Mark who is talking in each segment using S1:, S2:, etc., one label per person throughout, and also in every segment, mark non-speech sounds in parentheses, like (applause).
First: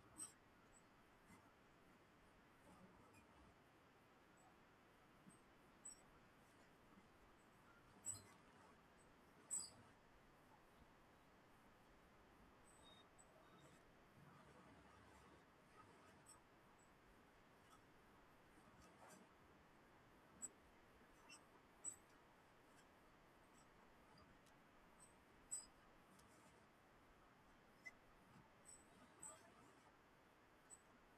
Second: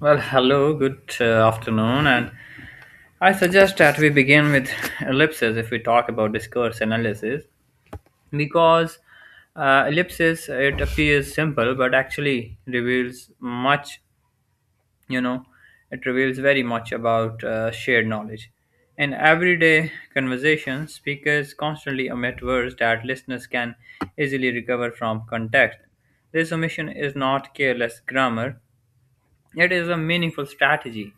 S1: Well, hello, good afternoon, and I suggest that we begin with (laughs) ellipses if we talk about discourse analysis, because ellipsis it appears simple but actually reveals much. You know, it reveals very much about shared knowledge. In everyday conversation, speakers constantly omit words that listeners can easily recover from context. This omission is not careless grammar; it is a meaningful strategy.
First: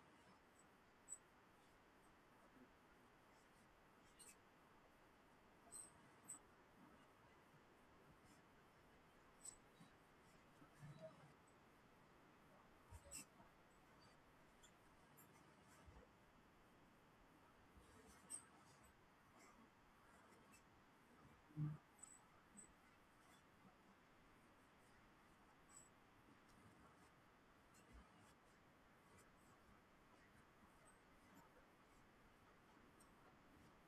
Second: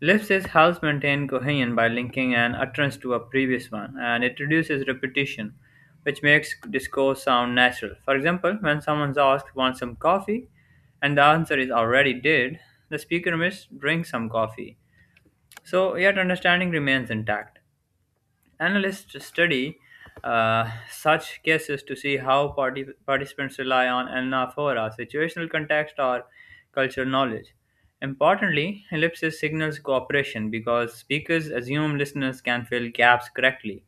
S1: Lipschitz helps maintain cohesion by linking an utterance to a previous one, and it reduces repetition, which makes discourse sound natural. For example, when someone's asked, "Want some coffee?" and the answer is "already did," the speaker must drink some coffee. So, yet understanding remains intact. Analysts study such cases to see how participants rely on anaphora, situational context, or cultural knowledge. Importantly, ellipsis signals cooperation because speakers assume listeners can fill gaps correctly,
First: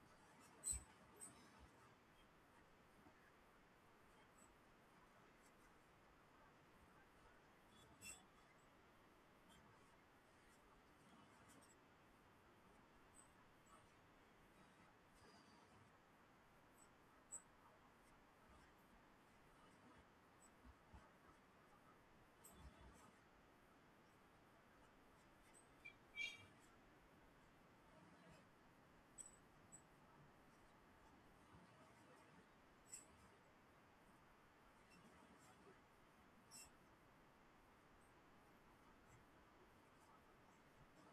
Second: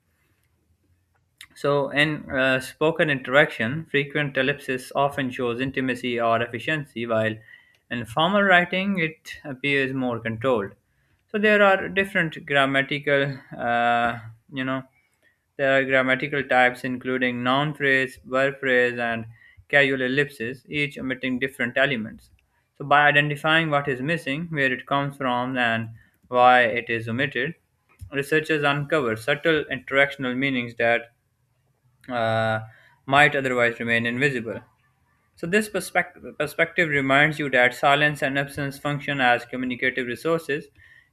S1: so in spoken interaction, frequent ellipsis often shows intimacy or efficiency, while in formal writing, it appears more controlled. So, there are different grammatical, you know, there are grammatical types including noun phrase, verb phrase, and casual ellipses, each omitting different elements. So, by identifying what is missing, where it comes from, and why it is omitted, researchers uncover subtle interactional meanings that uh, might otherwise remain invisible. So, this perspective reminds you that silence and absence function as communicative resources,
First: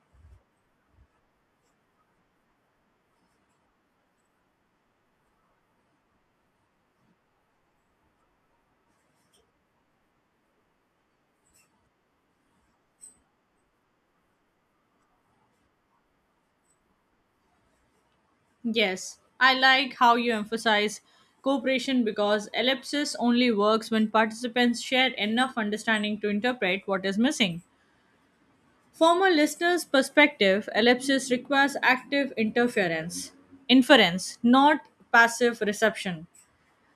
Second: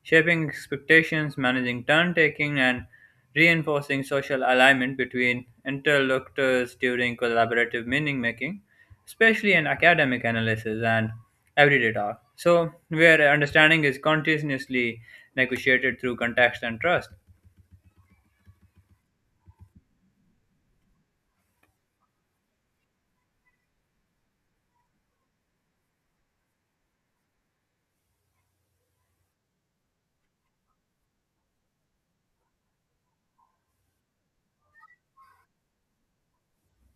S1: shaping expectations, managing turn taking, and reinforcing social alignment between interlocutors during collaborative meaning making, especially in academic analysis and everyday talk. So, where understanding is continuously negotiated through context and trust.
S2: Yes, I like how you emphasize cooperation because ellipsis only works when participants share enough understanding to interpret what is missing. From a listener's perspective, ellipsis requires inference, not passive reception.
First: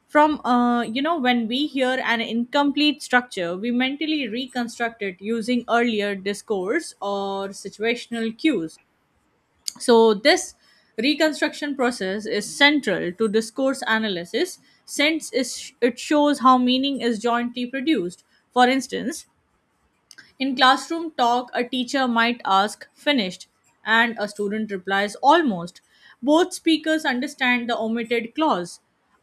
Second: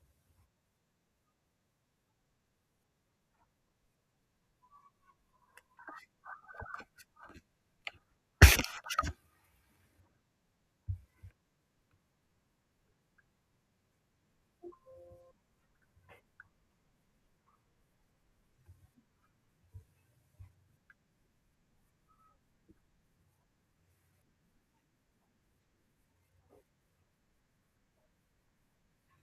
S2: When we hear an incomplete structure, we mentally reconstruct it using earlier discourse or situational cues. So, this reconstruction process is central to discourse analysis it shows how meaning is jointly produced. For instance, in classroom talk, a teacher might ask, "Finished?" and a student replies, "Almost." Both speakers understand the omitted clause:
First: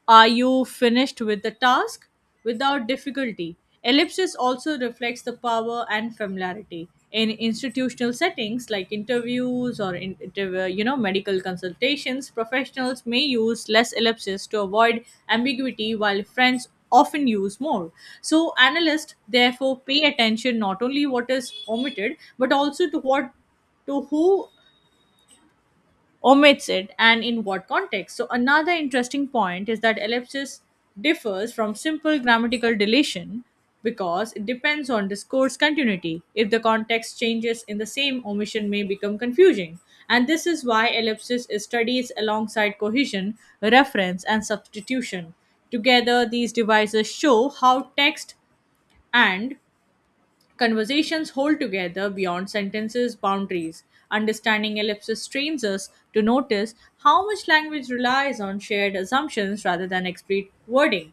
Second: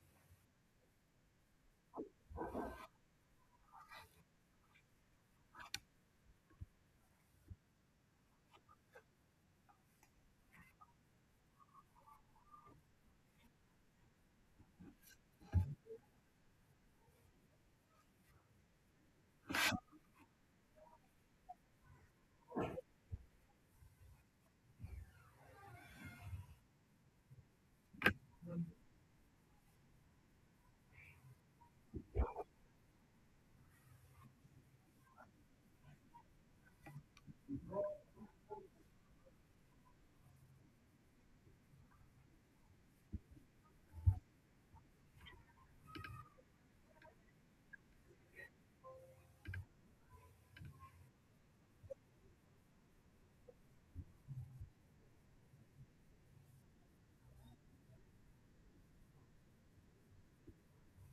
S2: "Are you finished with the task?" Without difficulty. Ellipsis also reflects the power and familiarity. In institutional settings like interviews or in, interv- you know medical consultations, professionals may use less ellipsis to avoid ambiguity while friends often use more. So analysts therefore pay attention not only what is omitted but also to what to who omits it and in what context. So, another interesting point is that ellipsis differs from simple grammatical deletion because it depends on discourse continuity. If the context changes in the same, omission may become confusing. And this is why ellipsis is studied alongside cohesion, reference, and substitution. Together, these devices show how text and conversations hold together beyond sentences' boundaries. Understanding ellipsis trains us to notice how much language relies on shared assumptions rather than explicit wording.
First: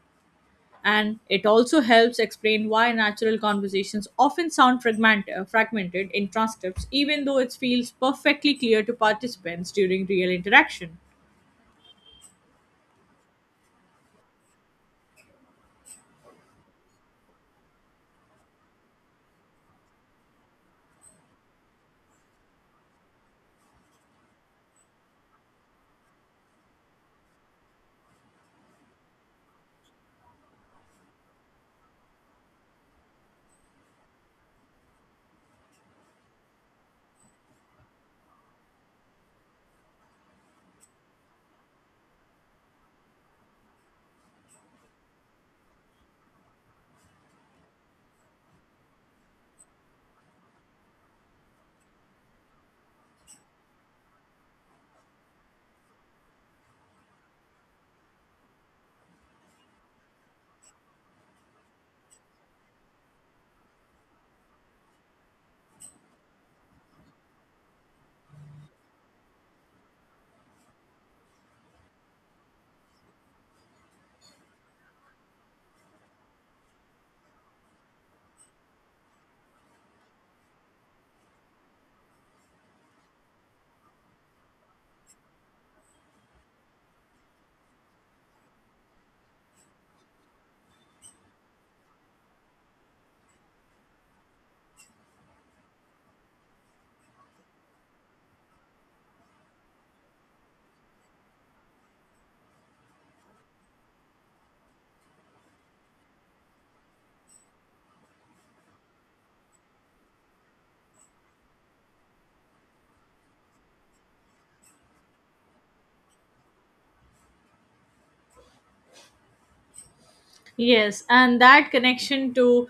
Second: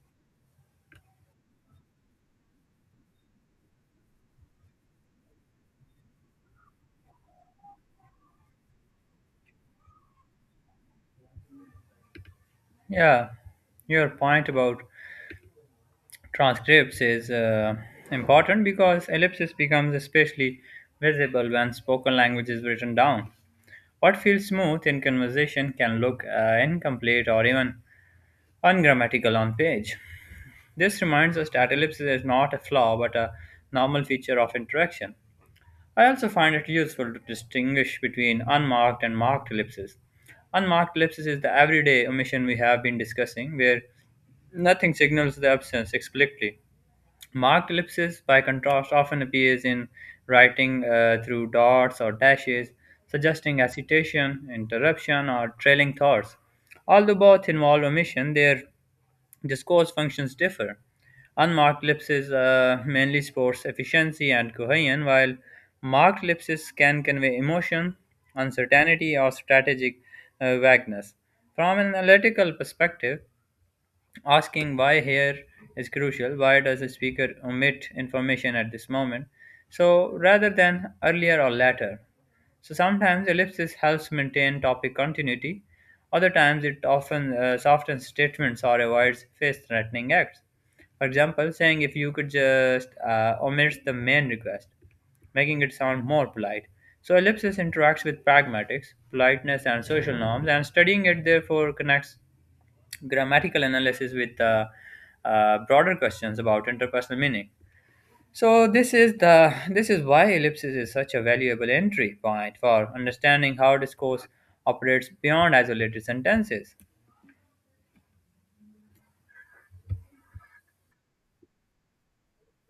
S2: And it also helps explain why natural conversations often sound fragmented in transcripts, even though it feels perfectly clear to participants during real interaction.
S1: Yeah, your point about transcripts is important because ellipsis becomes especially visible when spoken language is written down. What feels smooth in conversation can look incomplete or even ungrammatical on page. This reminds us that ellipsis is not a flaw but a normal feature of interaction. I also find it useful to distinguish between unmarked and marked ellipses. Unmarked ellipsis is the everyday omission we have been discussing, where nothing signals the absence explicitly. Marked ellipsis, by contrast, often appears in writing through dots or dashes, suggesting hesitation, interruption, or trailing thoughts. Although both involve omission, their discourse functions differ. Unmarked ellipses mainly supports efficiency and cohesion, while marked ellipses can convey emotion, uncertainty, or strategic vagueness. From an analytical perspective, asking why here is crucial. Why does the speaker omit information at this moment, so rather than earlier or later? So sometimes ellipsis helps maintain topic continuity. Other times it often softens statements or avoids face-threatening acts. For example, saying "if you could just omits the main request, making it sound more polite. So ellipsis interacts with pragmatics, politeness, and social norms, and studying it therefore connects grammatical analysis with broader questions about interpersonal meaning. So this is why ellipsis is such a valuable entry point for understanding how discourse operates beyond isolated sentences.
S2: Yes, and that connection to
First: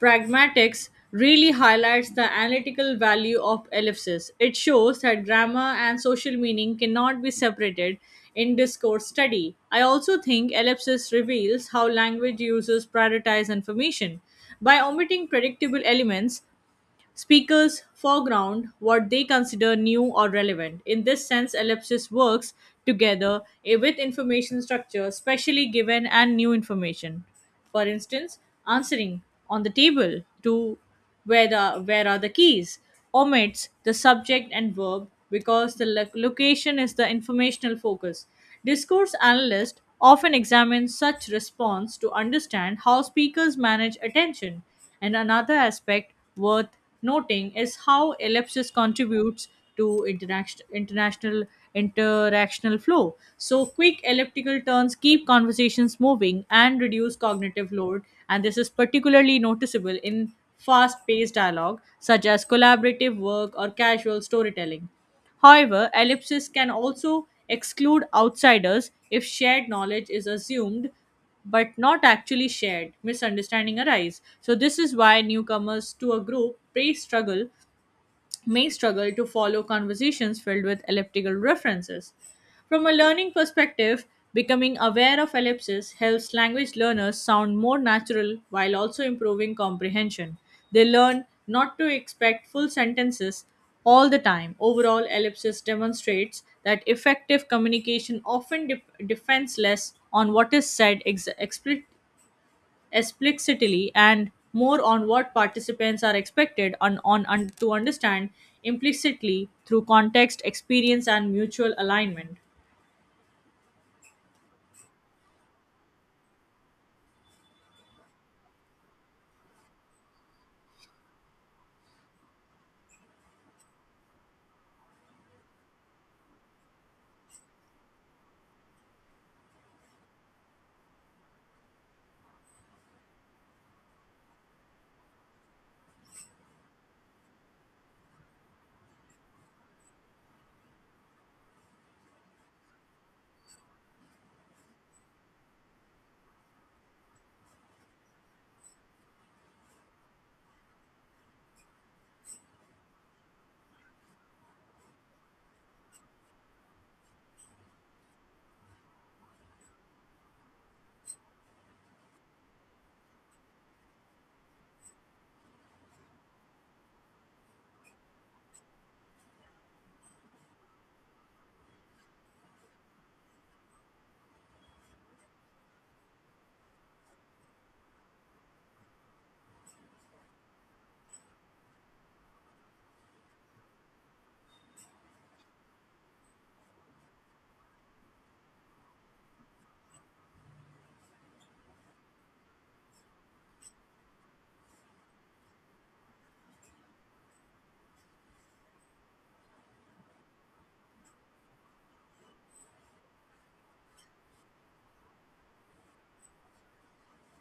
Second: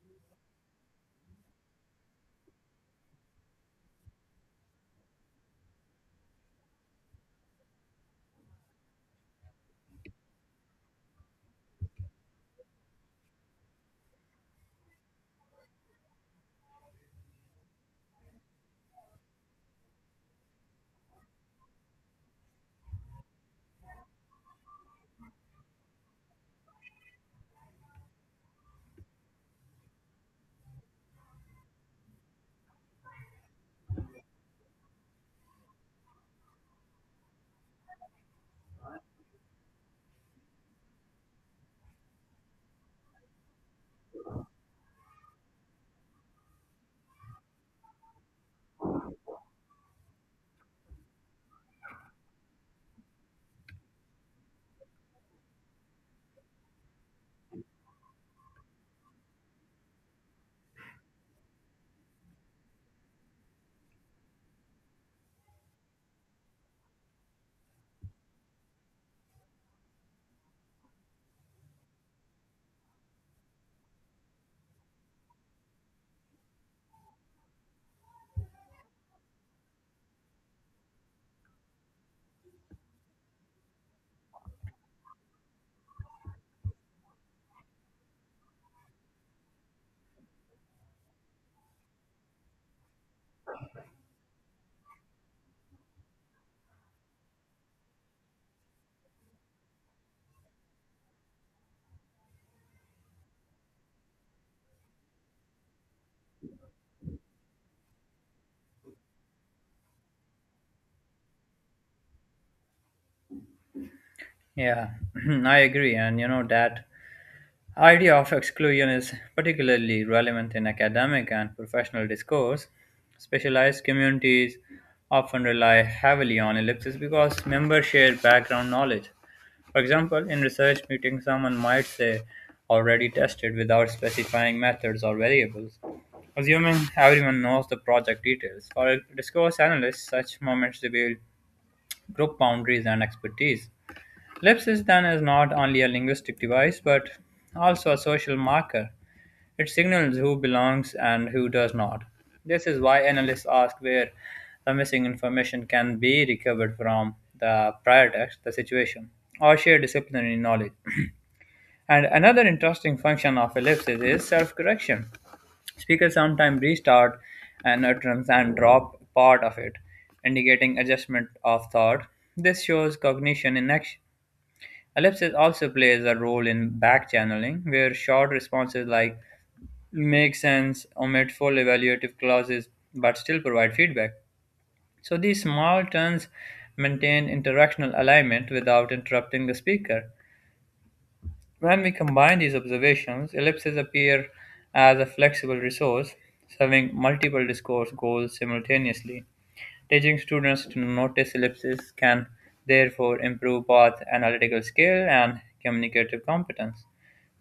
S2: pragmatics really highlights the analytical value of ellipsis. It shows that grammar and social meaning cannot be separated in discourse study. I also think ellipsis reveals how language users prioritize information. By omitting predictable elements, speakers foreground what they consider new or relevant. In this sense, ellipsis works together with information structure, specially given and new information. For instance, answering "on the table" to "where are the keys" omits the subject and verb because the location is the informational focus. Discourse analyst often examines such response to understand how speakers manage attention. And another aspect worth noting is how ellipsis contributes to international international interactional flow. So quick elliptical turns keep conversations moving and reduce cognitive load, and this is particularly noticeable in fast-paced dialogue such as collaborative work or casual storytelling. However, ellipsis can also exclude outsiders. If shared knowledge is assumed but not actually shared, misunderstanding arise. So this is why newcomers to a group may struggle to follow conversations filled with elliptical references. From a learning perspective, becoming aware of ellipses helps language learners sound more natural while also improving comprehension. They learn not to expect full sentences all the time. Overall, ellipsis demonstrates that effective communication often depends less on what is said explicitly and more on what participants are expected on un, to understand implicitly through context, experience, and mutual alignment.
S1: Yeah, (clears throat) I agree, and you know that the idea of exclusion is particularly relevant in academic and professional discourse. Specialized communities often rely heavily on ellipses because members share background knowledge. For example, in research meetings, someone might say "already tested" without specifying methods or variables, assuming everyone knows the project details. For discourse analysts, such moments reveal group boundaries and expertise. Lips is then is not only a linguistic device but also a social marker. It signals who belongs and who does not. This is why analysts ask where the missing information can be recovered from: the prior text, the situation, or shared disciplinary knowledge. And another interesting function of ellipses is self correction. Speakers sometimes restart an utterance and drop part of it, indicating adjustment of thought. This shows cognition in action. Ellipsis also plays a role in back-channeling, where short responses like "make sense" omit full evaluative clauses but still provide feedback. So these small turns maintain interactional alignment without interrupting the speaker. When we combine these observations, ellipses appear as a flexible resource serving multiple discourse goals simultaneously. Teaching students to notice ellipses can therefore improve both analytical skill and communicative competence.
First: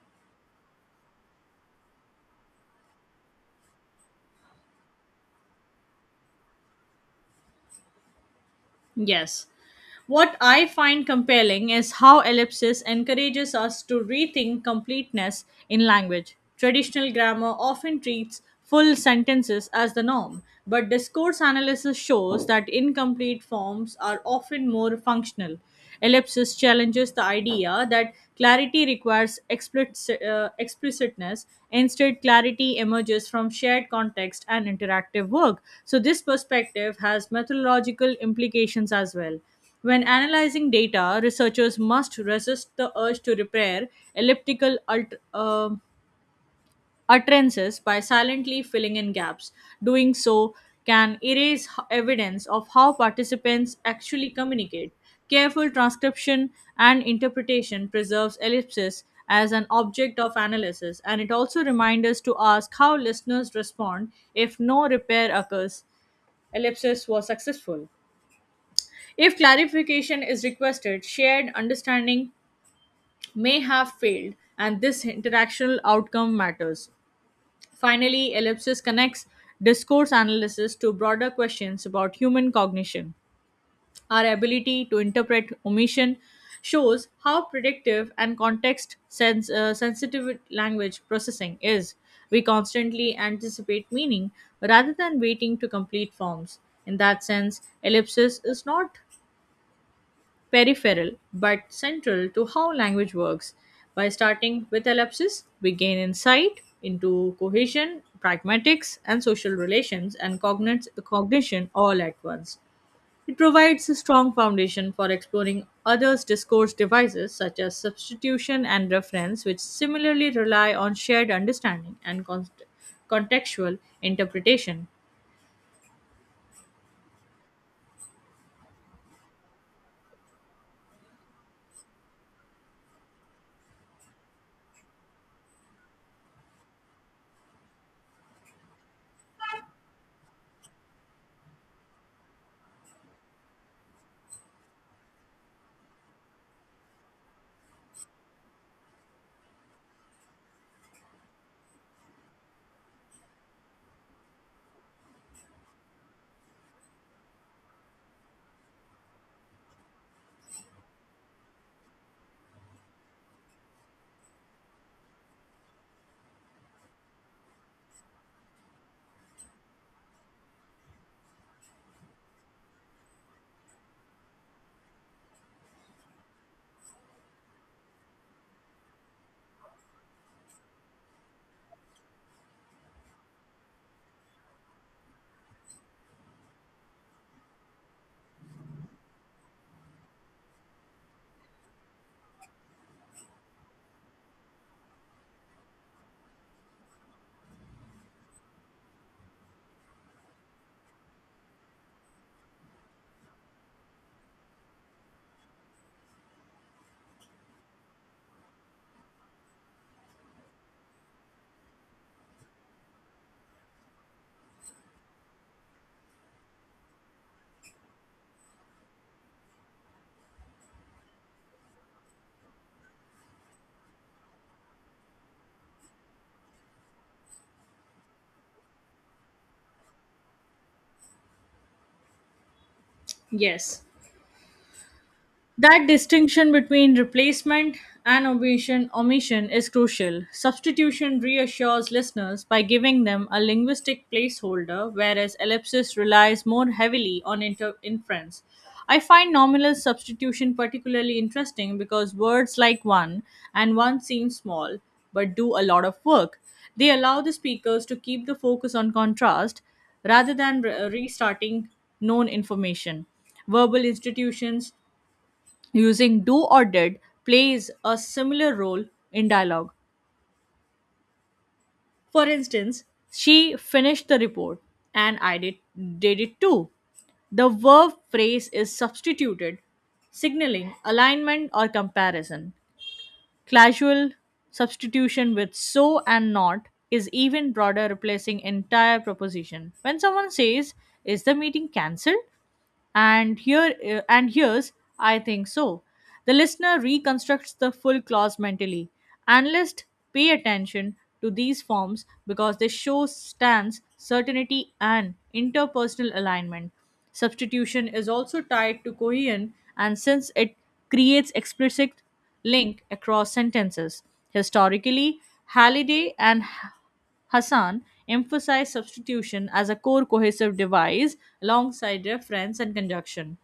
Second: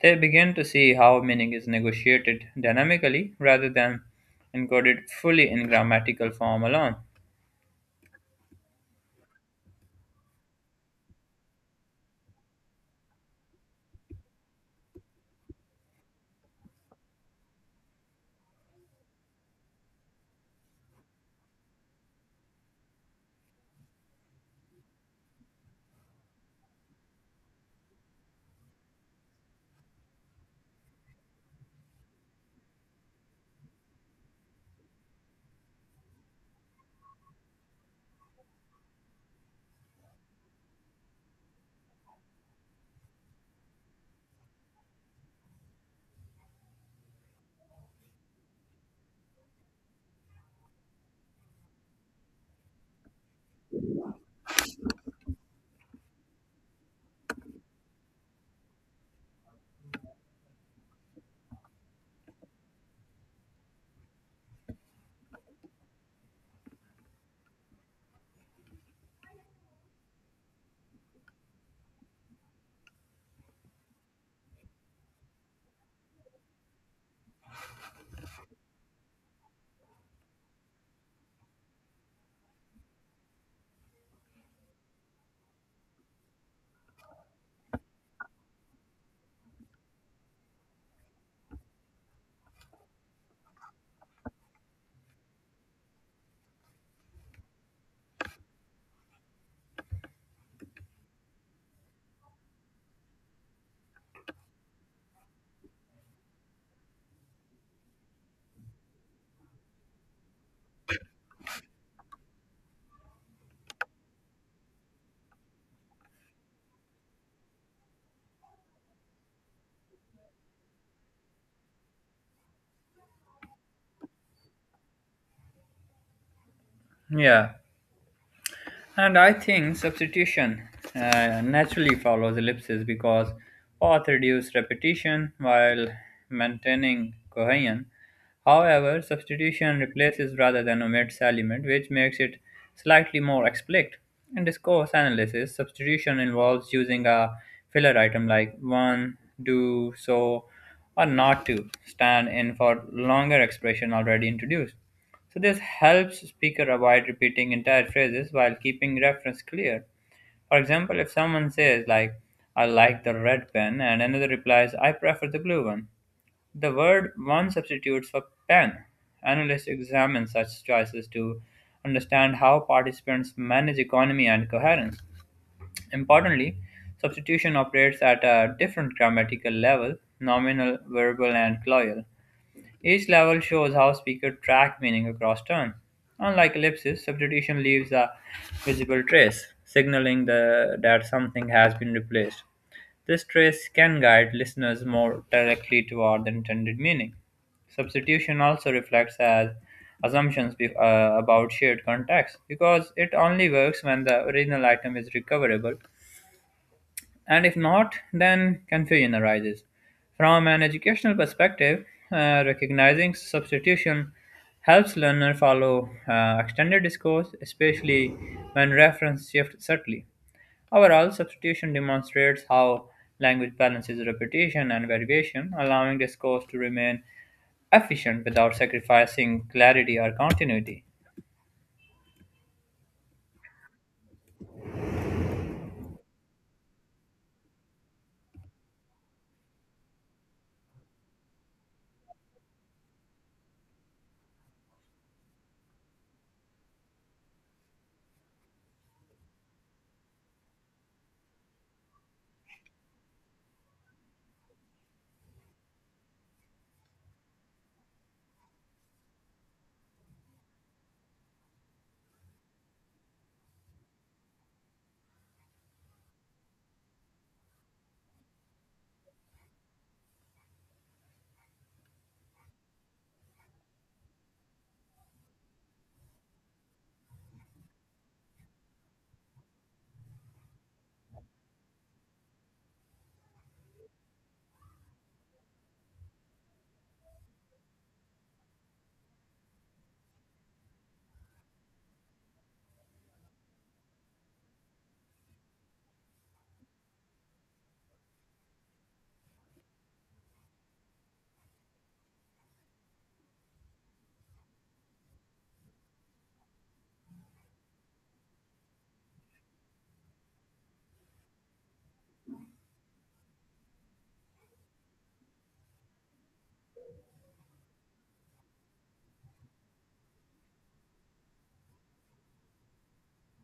S1: They begin to see how meaning is negotiated dynamically rather than encoded fully in grammatical form alone.
S2: Yes. What I find compelling is how ellipsis encourages us to rethink completeness in language. Traditional grammar often treats full sentences as the norm, but discourse analysis shows that incomplete forms are often more functional. Ellipsis challenges the idea that clarity requires explicitness. Instead, clarity emerges from shared context and interactive work. So, this perspective has methodological implications as well. When analyzing data, researchers must resist the urge to repair elliptical alt- uh, utterances by silently filling in gaps. Doing so can erase evidence of how participants actually communicate. Careful transcription and interpretation preserves ellipsis as an object of analysis, and it also reminds us to ask how listeners respond if no repair occurs. Ellipsis was successful. If clarification is requested, shared understanding may have failed, and this interactional outcome matters. Finally, ellipsis connects discourse analysis to broader questions about human cognition. Our ability to interpret omission shows how predictive and sensitive language processing is. We constantly anticipate meaning rather than waiting to complete forms. In that sense, ellipsis is not peripheral but central to how language works. By starting with ellipsis, we gain insight into cohesion, pragmatics, and social relations and cognition all at once. It provides a strong foundation for exploring others' discourse devices such as substitution and reference, which similarly rely on shared understanding and contextual interpretation.
S1: Yeah. And I think substitution naturally follows ellipses because path reduce repetition while maintaining cohesion. However, substitution replaces rather than omits element, which makes it slightly more explicit. In discourse analysis, substitution involves using a filler item like "one," "do," "so," or "not" to stand in for longer expression already introduced. So this helps speaker avoid repeating entire phrases while keeping reference clear. For example, if someone says like "I like the red pen" and another replies "I prefer the blue one," the word "one" substitutes for "pen." Analysts examine such choices to understand how participants manage economy and coherence. Importantly, substitution operates at a different grammatical level: nominal, verbal and cloyal. Each level shows how speaker track meaning across term. Unlike ellipsis, substitution leaves a visible trace, signaling that something has been replaced. This trace can guide listeners more directly toward the intended meaning. Substitution also reflects as assumptions about shared context because it only works when the original item is recoverable, and if not, then confusion arises. From an educational perspective, recognizing substitution helps learner follow extended discourse, especially when reference shifts subtly. Overall, substitution demonstrates how language balances repetition and variation, allowing discourse to remain efficient without sacrificing clarity or continuity.
S2: Yes, that distinction between replacement and omission is crucial. Substitution reassures listeners by giving them a linguistic placeholder, whereas ellipsis relies more heavily on inference. I find nominal substitution particularly interesting because words like "one" and "one" seem small but do a lot of work. They allow the speakers to keep the focus on contrast rather than restarting known information. Verbal institutions using "do" or "did" plays a similar role in dialogue. For instance, "She finished the report and I did it too." The verb phrase is substituted, signaling alignment or comparison. Casual substitution with "so" and "not" is even broader, replacing entire proposition. When someone says, "Is the meeting cancelled?" and here's "I think so," the listener reconstructs the full clause mentally. Analysts pay attention to these forms because they show stance certainty and interpersonal alignment. Substitution is also tied to cohesion, and since it creates explicit link across sentences, historically Halliday and Hassan emphasized substitution as a core cohesive device alongside reference and conjunction.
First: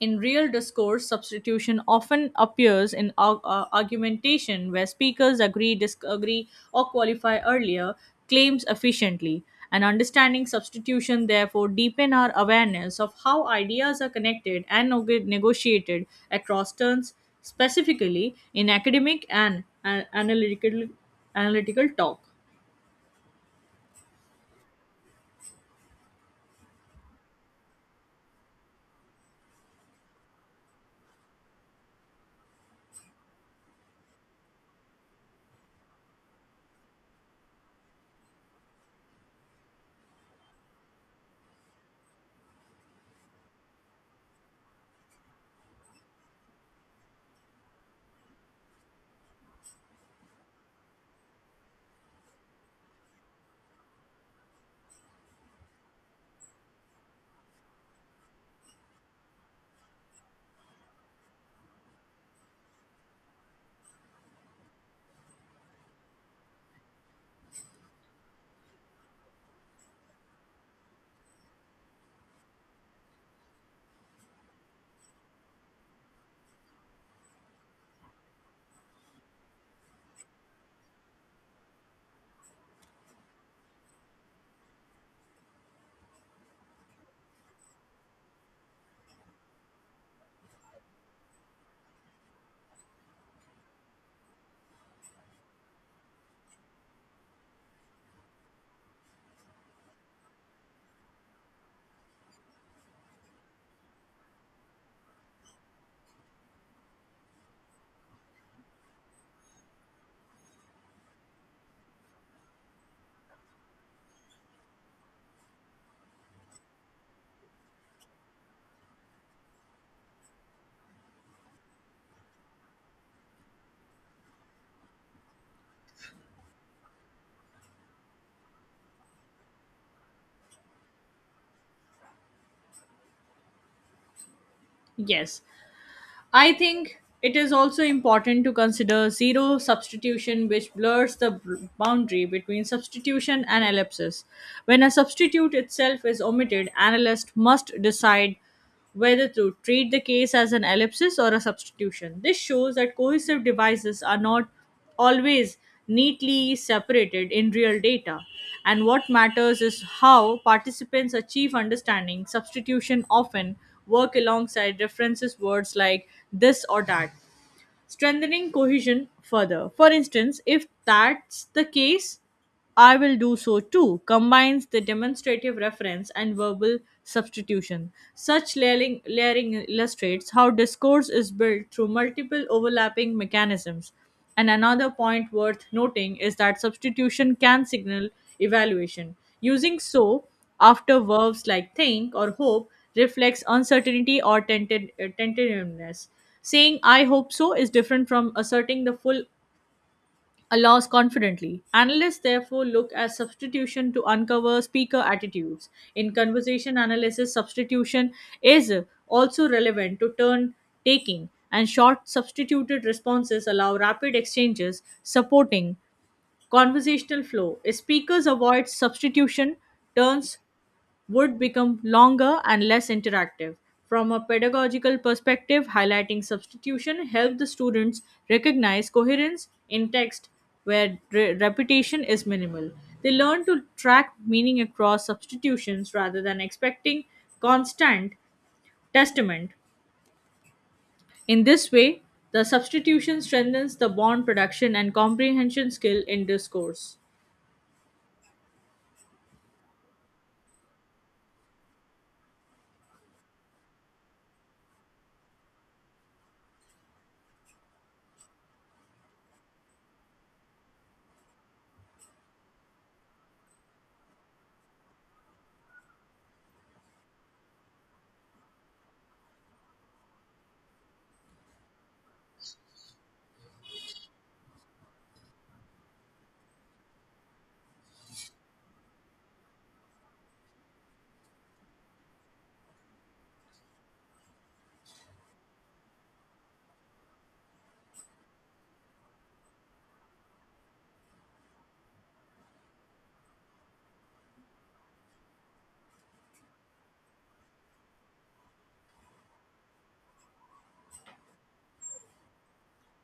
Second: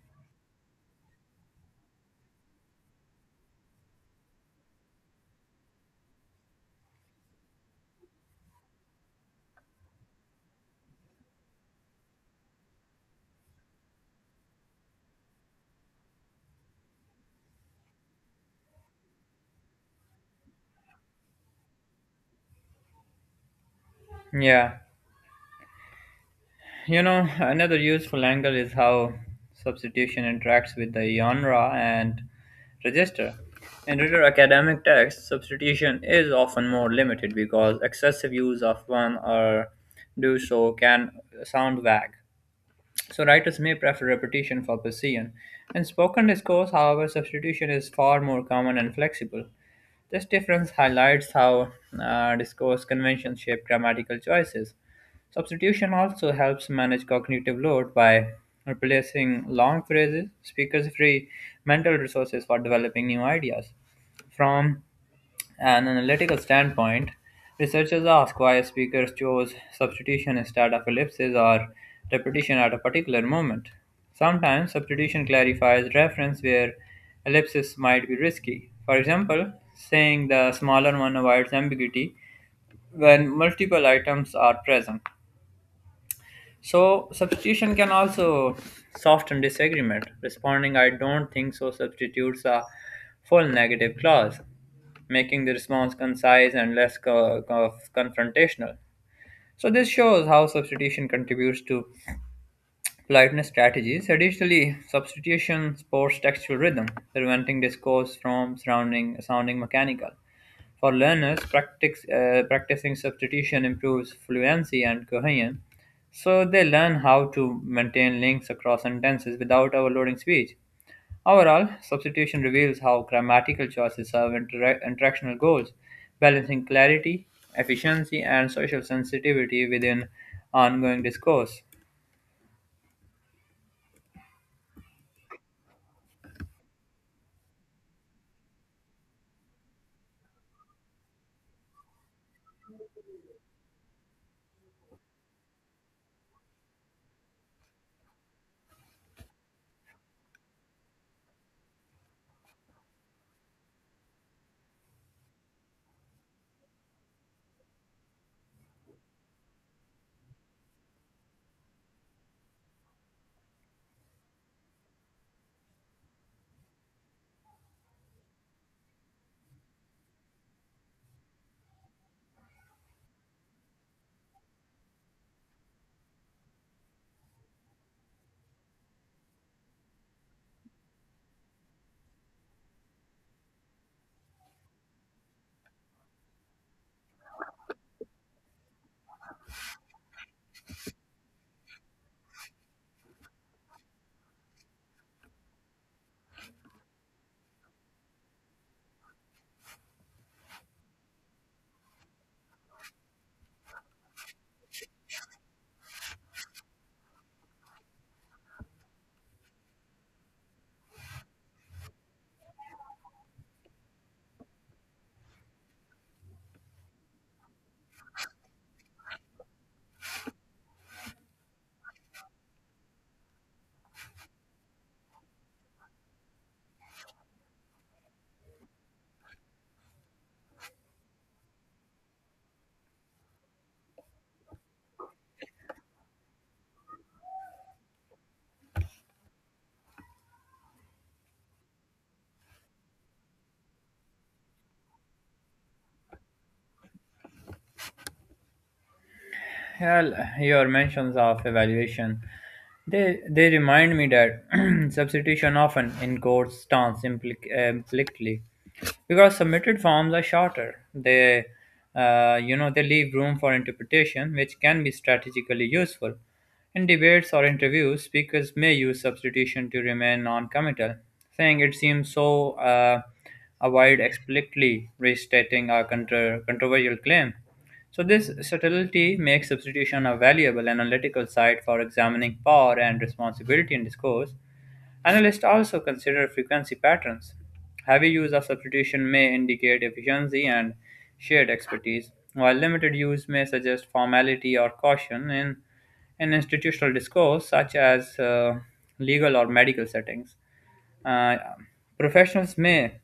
S2: In real discourse, substitution often appears in argumentation where speakers agree, disagree, or qualify earlier claims efficiently. And understanding substitution therefore deepen our awareness of how ideas are connected and negotiated across turns, specifically in academic and analytical talk.
S1: Yeah. You know, another useful angle is how substitution interacts with the genre and register. In reader academic texts, substitution is often more limited because excessive use of "one" or "do so" can sound vague. So writers may prefer repetition for precision. In spoken discourse, however, substitution is far more common and flexible. This difference highlights how discourse conventions shape grammatical choices. Substitution also helps manage cognitive load by replacing long phrases, speakers free mental resources for developing new ideas. From an analytical standpoint, researchers ask why speakers chose substitution instead of ellipses or repetition at a particular moment. Sometimes substitution clarifies reference where ellipses might be risky. For example, saying "the smaller one" avoids ambiguity when multiple items are present. So substitution can also soften disagreement. Responding "I don't think so" substitutes a full negative clause, making the response concise and less confrontational. So this shows how substitution contributes to politeness strategies. Additionally, substitution supports textual rhythm, preventing discourse from surrounding, sounding mechanical. For learners, practicing substitution improves fluency and cohesion, so they learn how to maintain links across sentences without overloading speech. Overall, substitution reveals how grammatical choices serve interactional goals, balancing clarity, efficiency, and social sensitivity within ongoing discourse.
S2: Yes, I think it is also important to consider zero substitution, which blurs the boundary between substitution and ellipsis. When a substitute itself is omitted, analysts must decide whether to treat the case as an ellipsis or a substitution. This shows that cohesive devices are not always neatly separated in real data. And what matters is how participants achieve understanding. Substitution often work alongside references words like "this" or "that," strengthening cohesion further. For instance, "if that's the case, I will do so too" combines the demonstrative reference and verbal substitution. Such layering illustrates how discourse is built through multiple overlapping mechanisms. And another point worth noting is that substitution can signal evaluation. Using "so" after verbs like "think" or "hope" reflects uncertainty or tentativeness. Saying "I hope so" is different from asserting the full allows confidently. Analysts therefore look at substitution to uncover speaker attitudes. In conversation analysis, substitution is also relevant to turn taking, and short substituted responses allow rapid exchanges, supporting conversational flow. If speakers avoid substitution, turns would become longer and less interactive. From a pedagogical perspective, highlighting substitution helped the students recognize coherence in text where repetition is minimal. They learn to track meaning across substitutions rather than expecting constant testament. In this way, the substitution strengthens the bond production and comprehension skill in discourse.
S1: Well, your mentions of evaluation, they remind me that (clears throat) substitution often encodes stance implicitly because submitted forms are shorter. They leave room for interpretation, which can be strategically useful. In debates or interviews, speakers may use substitution to remain non-committal, saying "it seems so." Avoid explicitly restating a controversial claim. So, this subtlety makes substitution a valuable analytical site for examining power and responsibility in discourse. Analysts also consider frequency patterns. Heavy use of substitution may indicate efficiency and shared expertise, while limited use may suggest formality or caution. In institutional discourse, such as legal or medical settings, Uh, professionals may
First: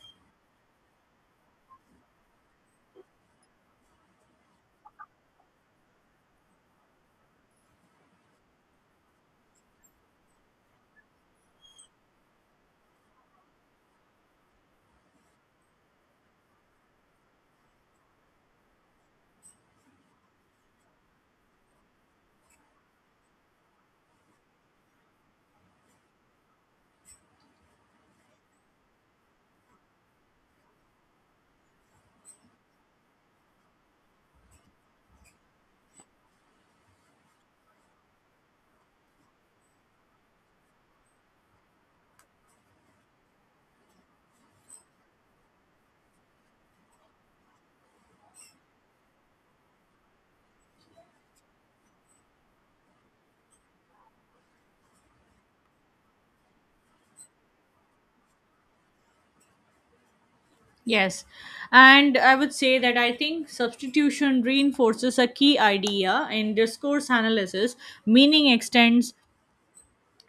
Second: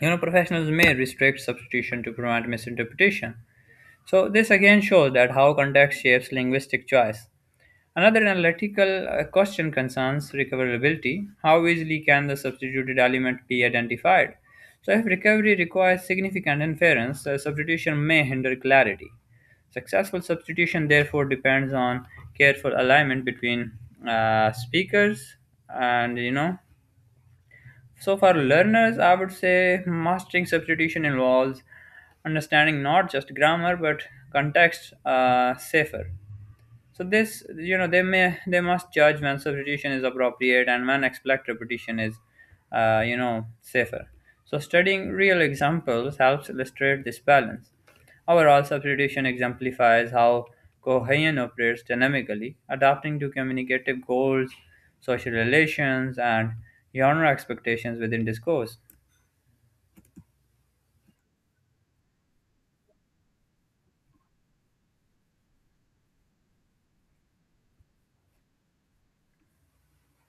S1: professionals may restrict substitution to prevent misinterpretation. So this again shows that how context shapes linguistic choice. Another analytical question concerns recoverability. How easily can the substituted element be identified? So, if recovery requires significant inference, the substitution may hinder clarity. Successful substitution therefore depends on careful alignment between speakers and you know. So, for learners, I would say mastering substitution involves understanding not just grammar but context safer. So this, you know, they must judge when substitution is appropriate and when expect repetition is, safer. So studying real examples helps illustrate this balance. Overall, substitution exemplifies how Cohen operates dynamically, adapting to communicative goals, social relations, and genre expectations within discourse.
S2: Yes. And I would say that I think substitution reinforces a key idea in discourse analysis: meaning extends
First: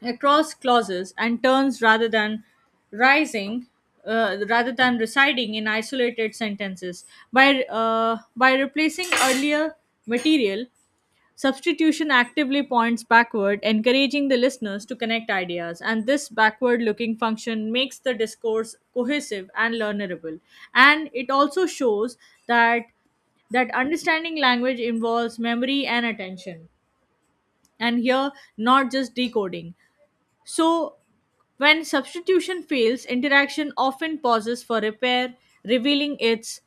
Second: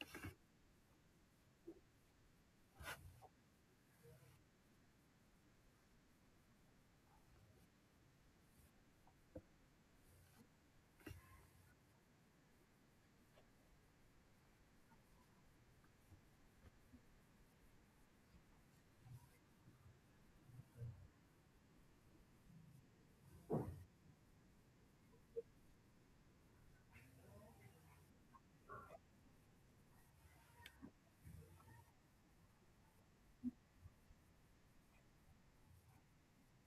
S2: across clauses and terms rather than rising. Residing in isolated sentences. By replacing earlier material, substitution actively points backward, encouraging the listeners to connect ideas, and this backward looking function makes the discourse cohesive and learnerable. And it also shows that that understanding language involves memory and attention, and here not just decoding. So, when substitution fails, interaction often pauses for repair, revealing its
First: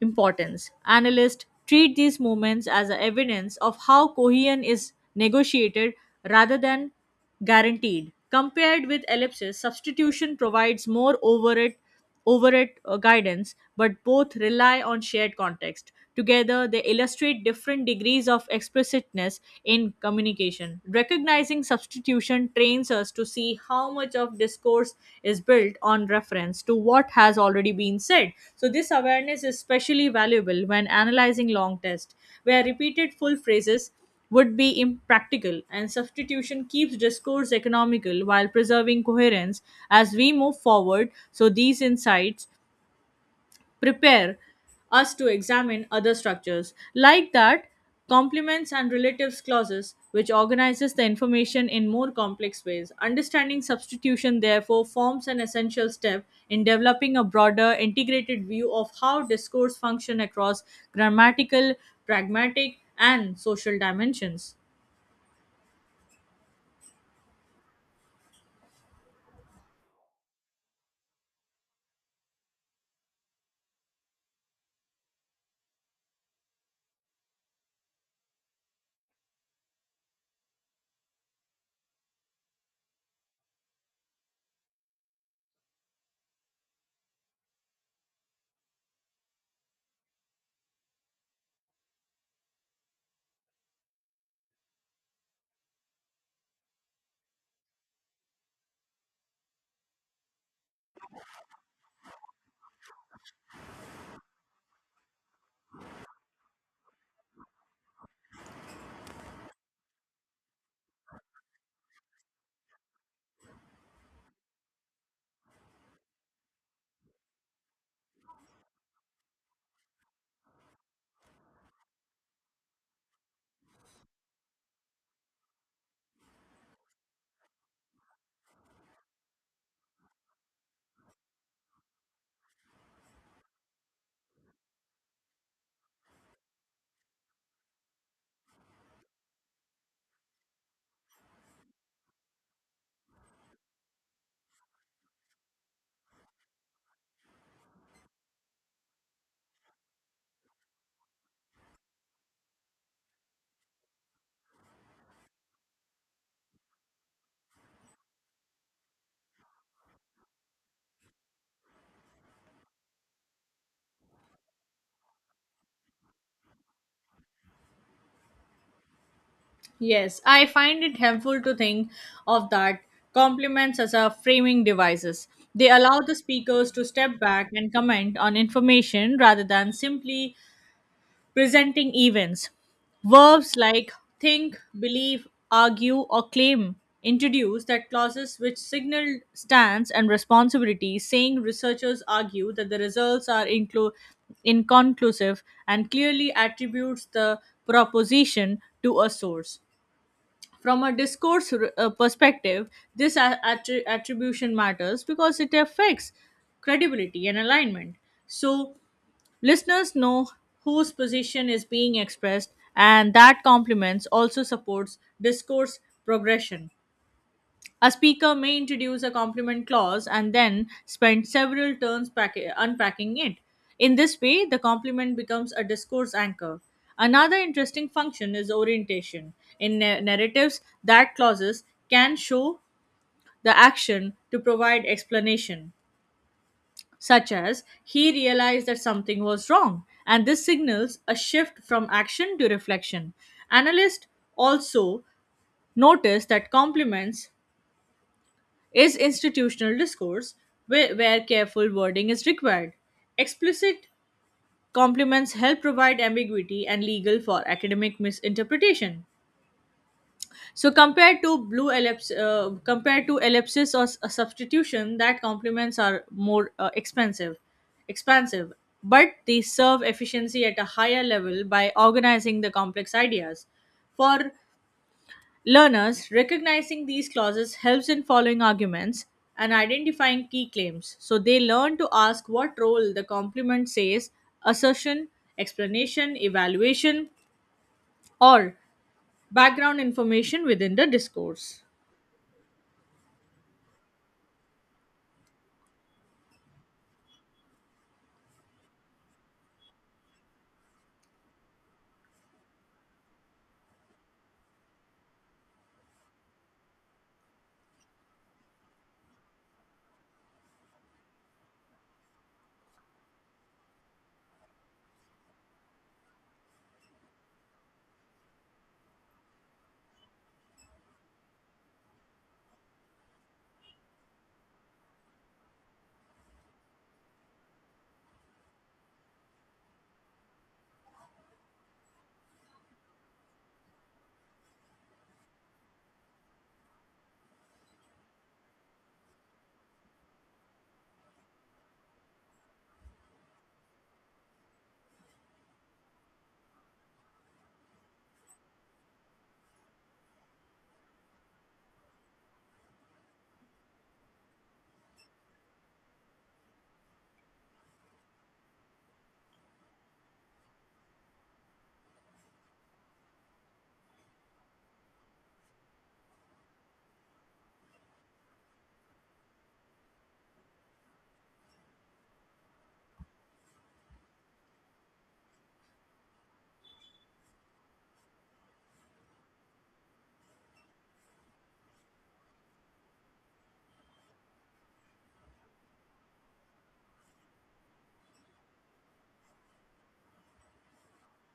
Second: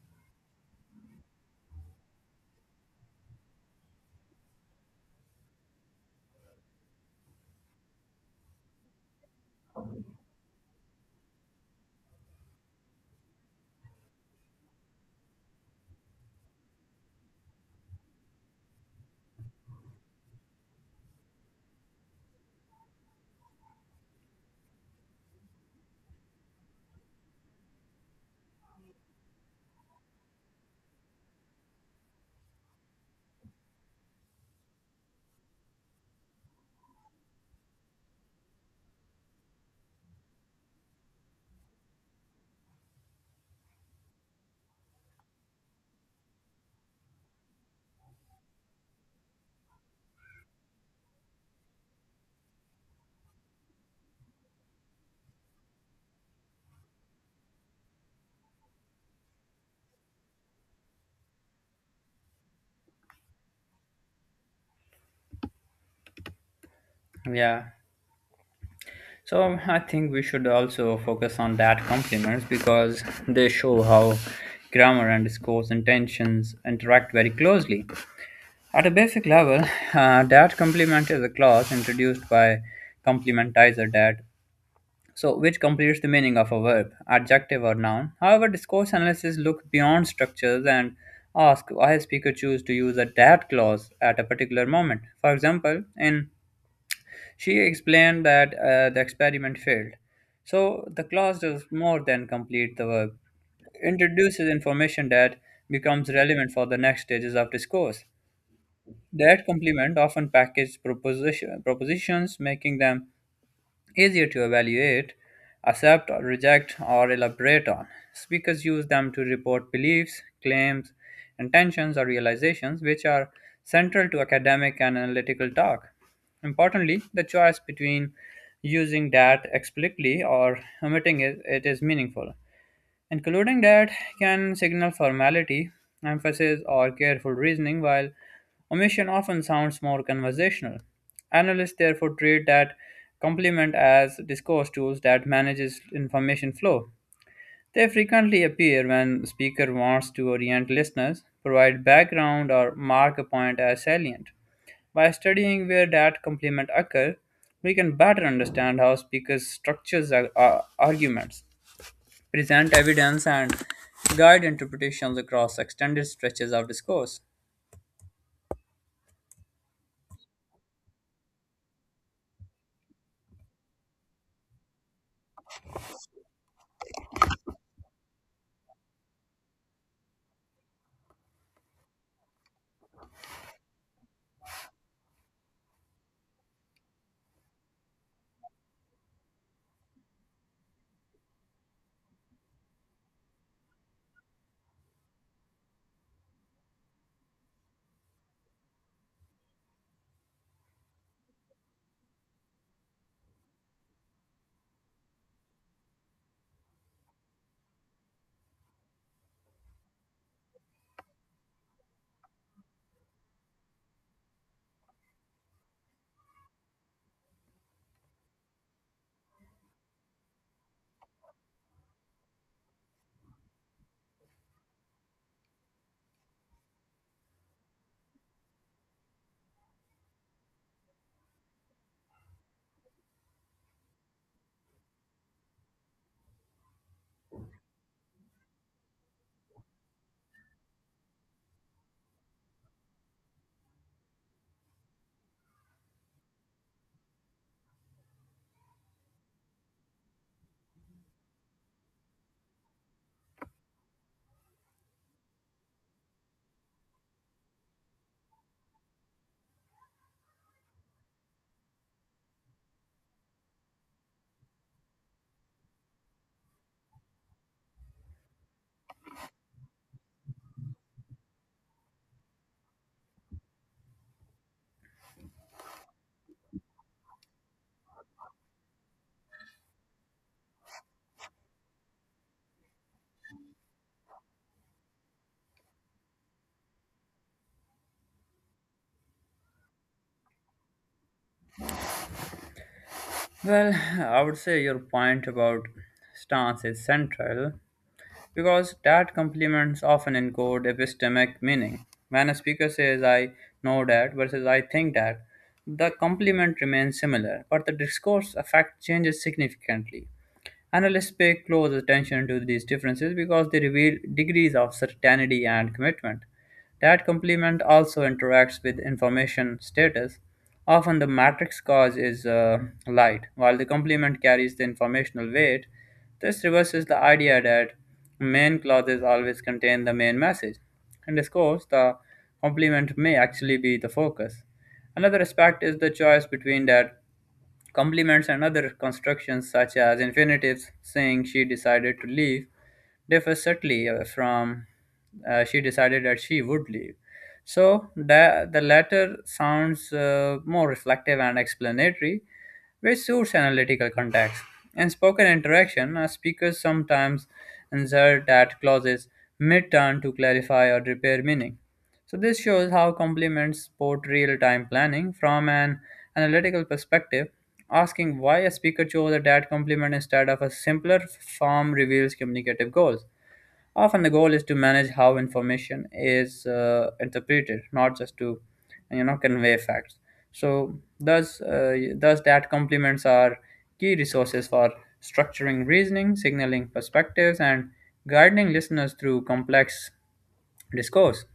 S2: importance. Analysts treat these moments as a evidence of how cohesion is negotiated rather than guaranteed. Compared with ellipsis, substitution provides more overt, overt guidance, but both rely on shared context. Together, they illustrate different degrees of explicitness in communication. Recognizing substitution trains us to see how much of discourse is built on reference to what has already been said. So, this awareness is especially valuable when analyzing long tests, where repeated full phrases would be impractical, and substitution keeps discourse economical while preserving coherence. As we move forward, So, these insights prepare us to examine other structures, like that, complements and relatives clauses, which organizes the information in more complex ways. Understanding substitution, therefore, forms an essential step in developing a broader, integrated view of how discourse function across grammatical, pragmatic, and social dimensions.
S1: Yeah. So I think we should also focus on that compliments because they show how grammar and scores intentions interact very closely. At a basic level, (laughs) that complement is a clause introduced by complementizer "that," so which completes the meaning of a verb, adjective or noun. However, discourse analysis look beyond structures and ask why a speaker choose to use a that clause at a particular moment. For example, in "she explained that the experiment failed," so the clause does more than complete the verb; introduces information that becomes relevant for the next stages of discourse. That complement often package propositions, making them easier to evaluate, accept, or reject, or elaborate on. Speakers use them to report beliefs, claims, intentions, or realizations, which are central to academic and analytical talk. Importantly, the choice between using "that" explicitly or omitting it, it is meaningful. And concluding that can signal formality, emphasis, or careful reasoning, while omission often sounds more conversational. Analysts therefore treat that complement as discourse tools that manages information flow. They frequently appear when speaker wants to orient listeners, provide background, or mark a point as salient. By studying where that complement occur, we can better understand how speakers structures arguments, present evidence and guide interpretations across extended stretches of discourse.
S2: Yes, I find it helpful to think of that compliments as a framing devices. They allow the speakers to step back and comment on information rather than simply presenting events. Verbs like "think," "believe," "argue," or "claim" introduce that clauses which signal stance and responsibility. Saying "researchers argue that the results are inconclusive" and clearly attributes the proposition to a source. From a discourse perspective, this attribution matters because it affects credibility and alignment. So, listeners know whose position is being expressed, and that complements also supports discourse progression. A speaker may introduce a complement clause and then spend several turns unpacking it. In this way, the complement becomes a discourse anchor. Another interesting function is orientation. In narratives, that clauses can show the action to provide explanation, such as "he realized that something was wrong," and this signals a shift from action to reflection. Analysts also notice that complements is institutional discourse where careful wording is required. Explicit complements help provide ambiguity and legal for academic misinterpretation. So compared to ellipsis or a substitution, that complements are more expansive, but they serve efficiency at a higher level by organizing the complex ideas. For learners, recognizing these clauses helps in following arguments and identifying key claims. So they learn to ask what role the complement says: assertion, explanation, evaluation, or background information within the discourse.
S1: Well, I would say your point about stance is central because that complements often encode epistemic meaning. When a speaker says "I know that" versus "I think that," the complement remains similar, but the discourse effect changes significantly. Analysts pay close attention to these differences because they reveal degrees of certainty and commitment. That complement also interacts with information status. Often the matrix cause is light, while the complement carries the informational weight. This reverses the idea that main clauses always contain the main message. In discourse, the complement may actually be the focus. Another aspect is the choice between that complements and other constructions, such as infinitives. Saying "she decided to leave" differ subtly from "she decided that she would leave." So the latter sounds more reflective and explanatory, which suits analytical context. In spoken interaction, speakers sometimes insert that clauses mid-turn to clarify or repair meaning. So this shows how complements support real-time planning. From an analytical perspective, asking why a speaker chose a dad compliment instead of a simpler form reveals communicative goals. Often the goal is to manage how information is interpreted, not just to, you know, convey facts. So thus dad complements are key resources for structuring reasoning, signaling perspectives, and guiding listeners through complex discourse.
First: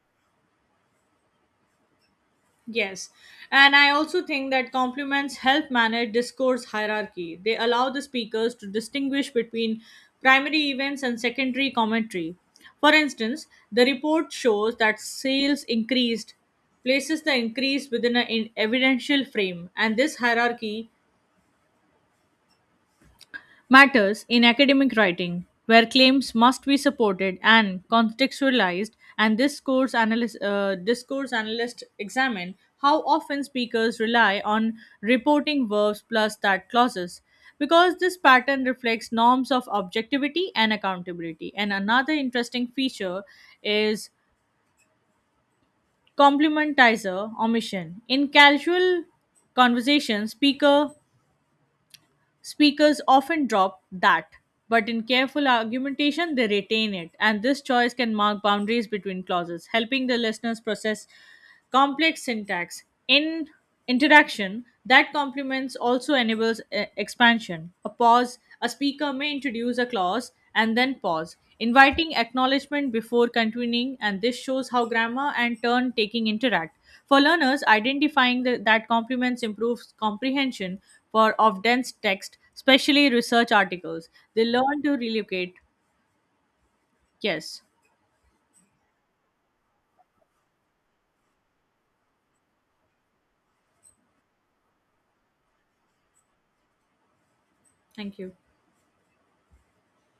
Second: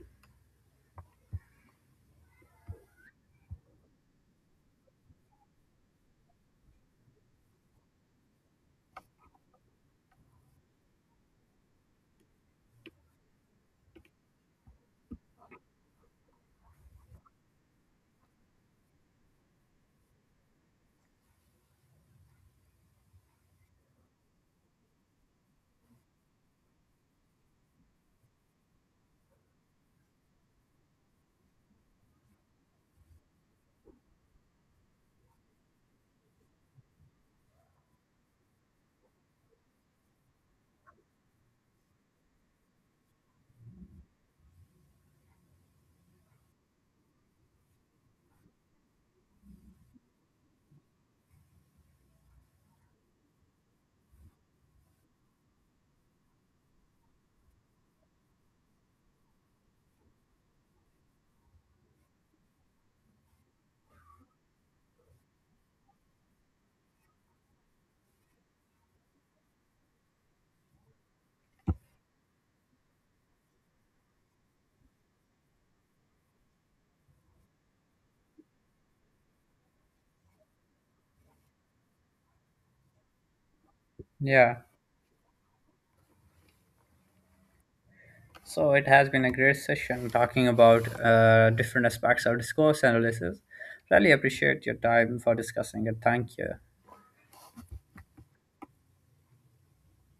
S2: Yes. And I also think that compliments help manage discourse hierarchy. They allow the speakers to distinguish between primary events and secondary commentary. For instance, "the report shows that sales increased" places the increase within an evidential frame, and this hierarchy matters in academic writing, where claims must be supported and contextualized, and discourse analyst examine how often speakers rely on reporting verbs plus that clauses, because this pattern reflects norms of objectivity and accountability. And another interesting feature is complementizer omission. In casual conversation, speakers often drop "that," but in careful argumentation, they retain it, and this choice can mark boundaries between clauses, helping the listeners process complex syntax. In interaction, that complements also enables expansion. A speaker may introduce a clause and then pause, inviting acknowledgement before continuing, and this shows how grammar and turn taking interact. For learners, identifying that complements improves comprehension for of dense text, especially research articles. They
S1: Yeah.
S2: learn to relocate. Yes.
S1: So it has been a great session talking about different aspects of discourse analysis. Really appreciate your time for discussing it. Thank you.
S2: Thank you.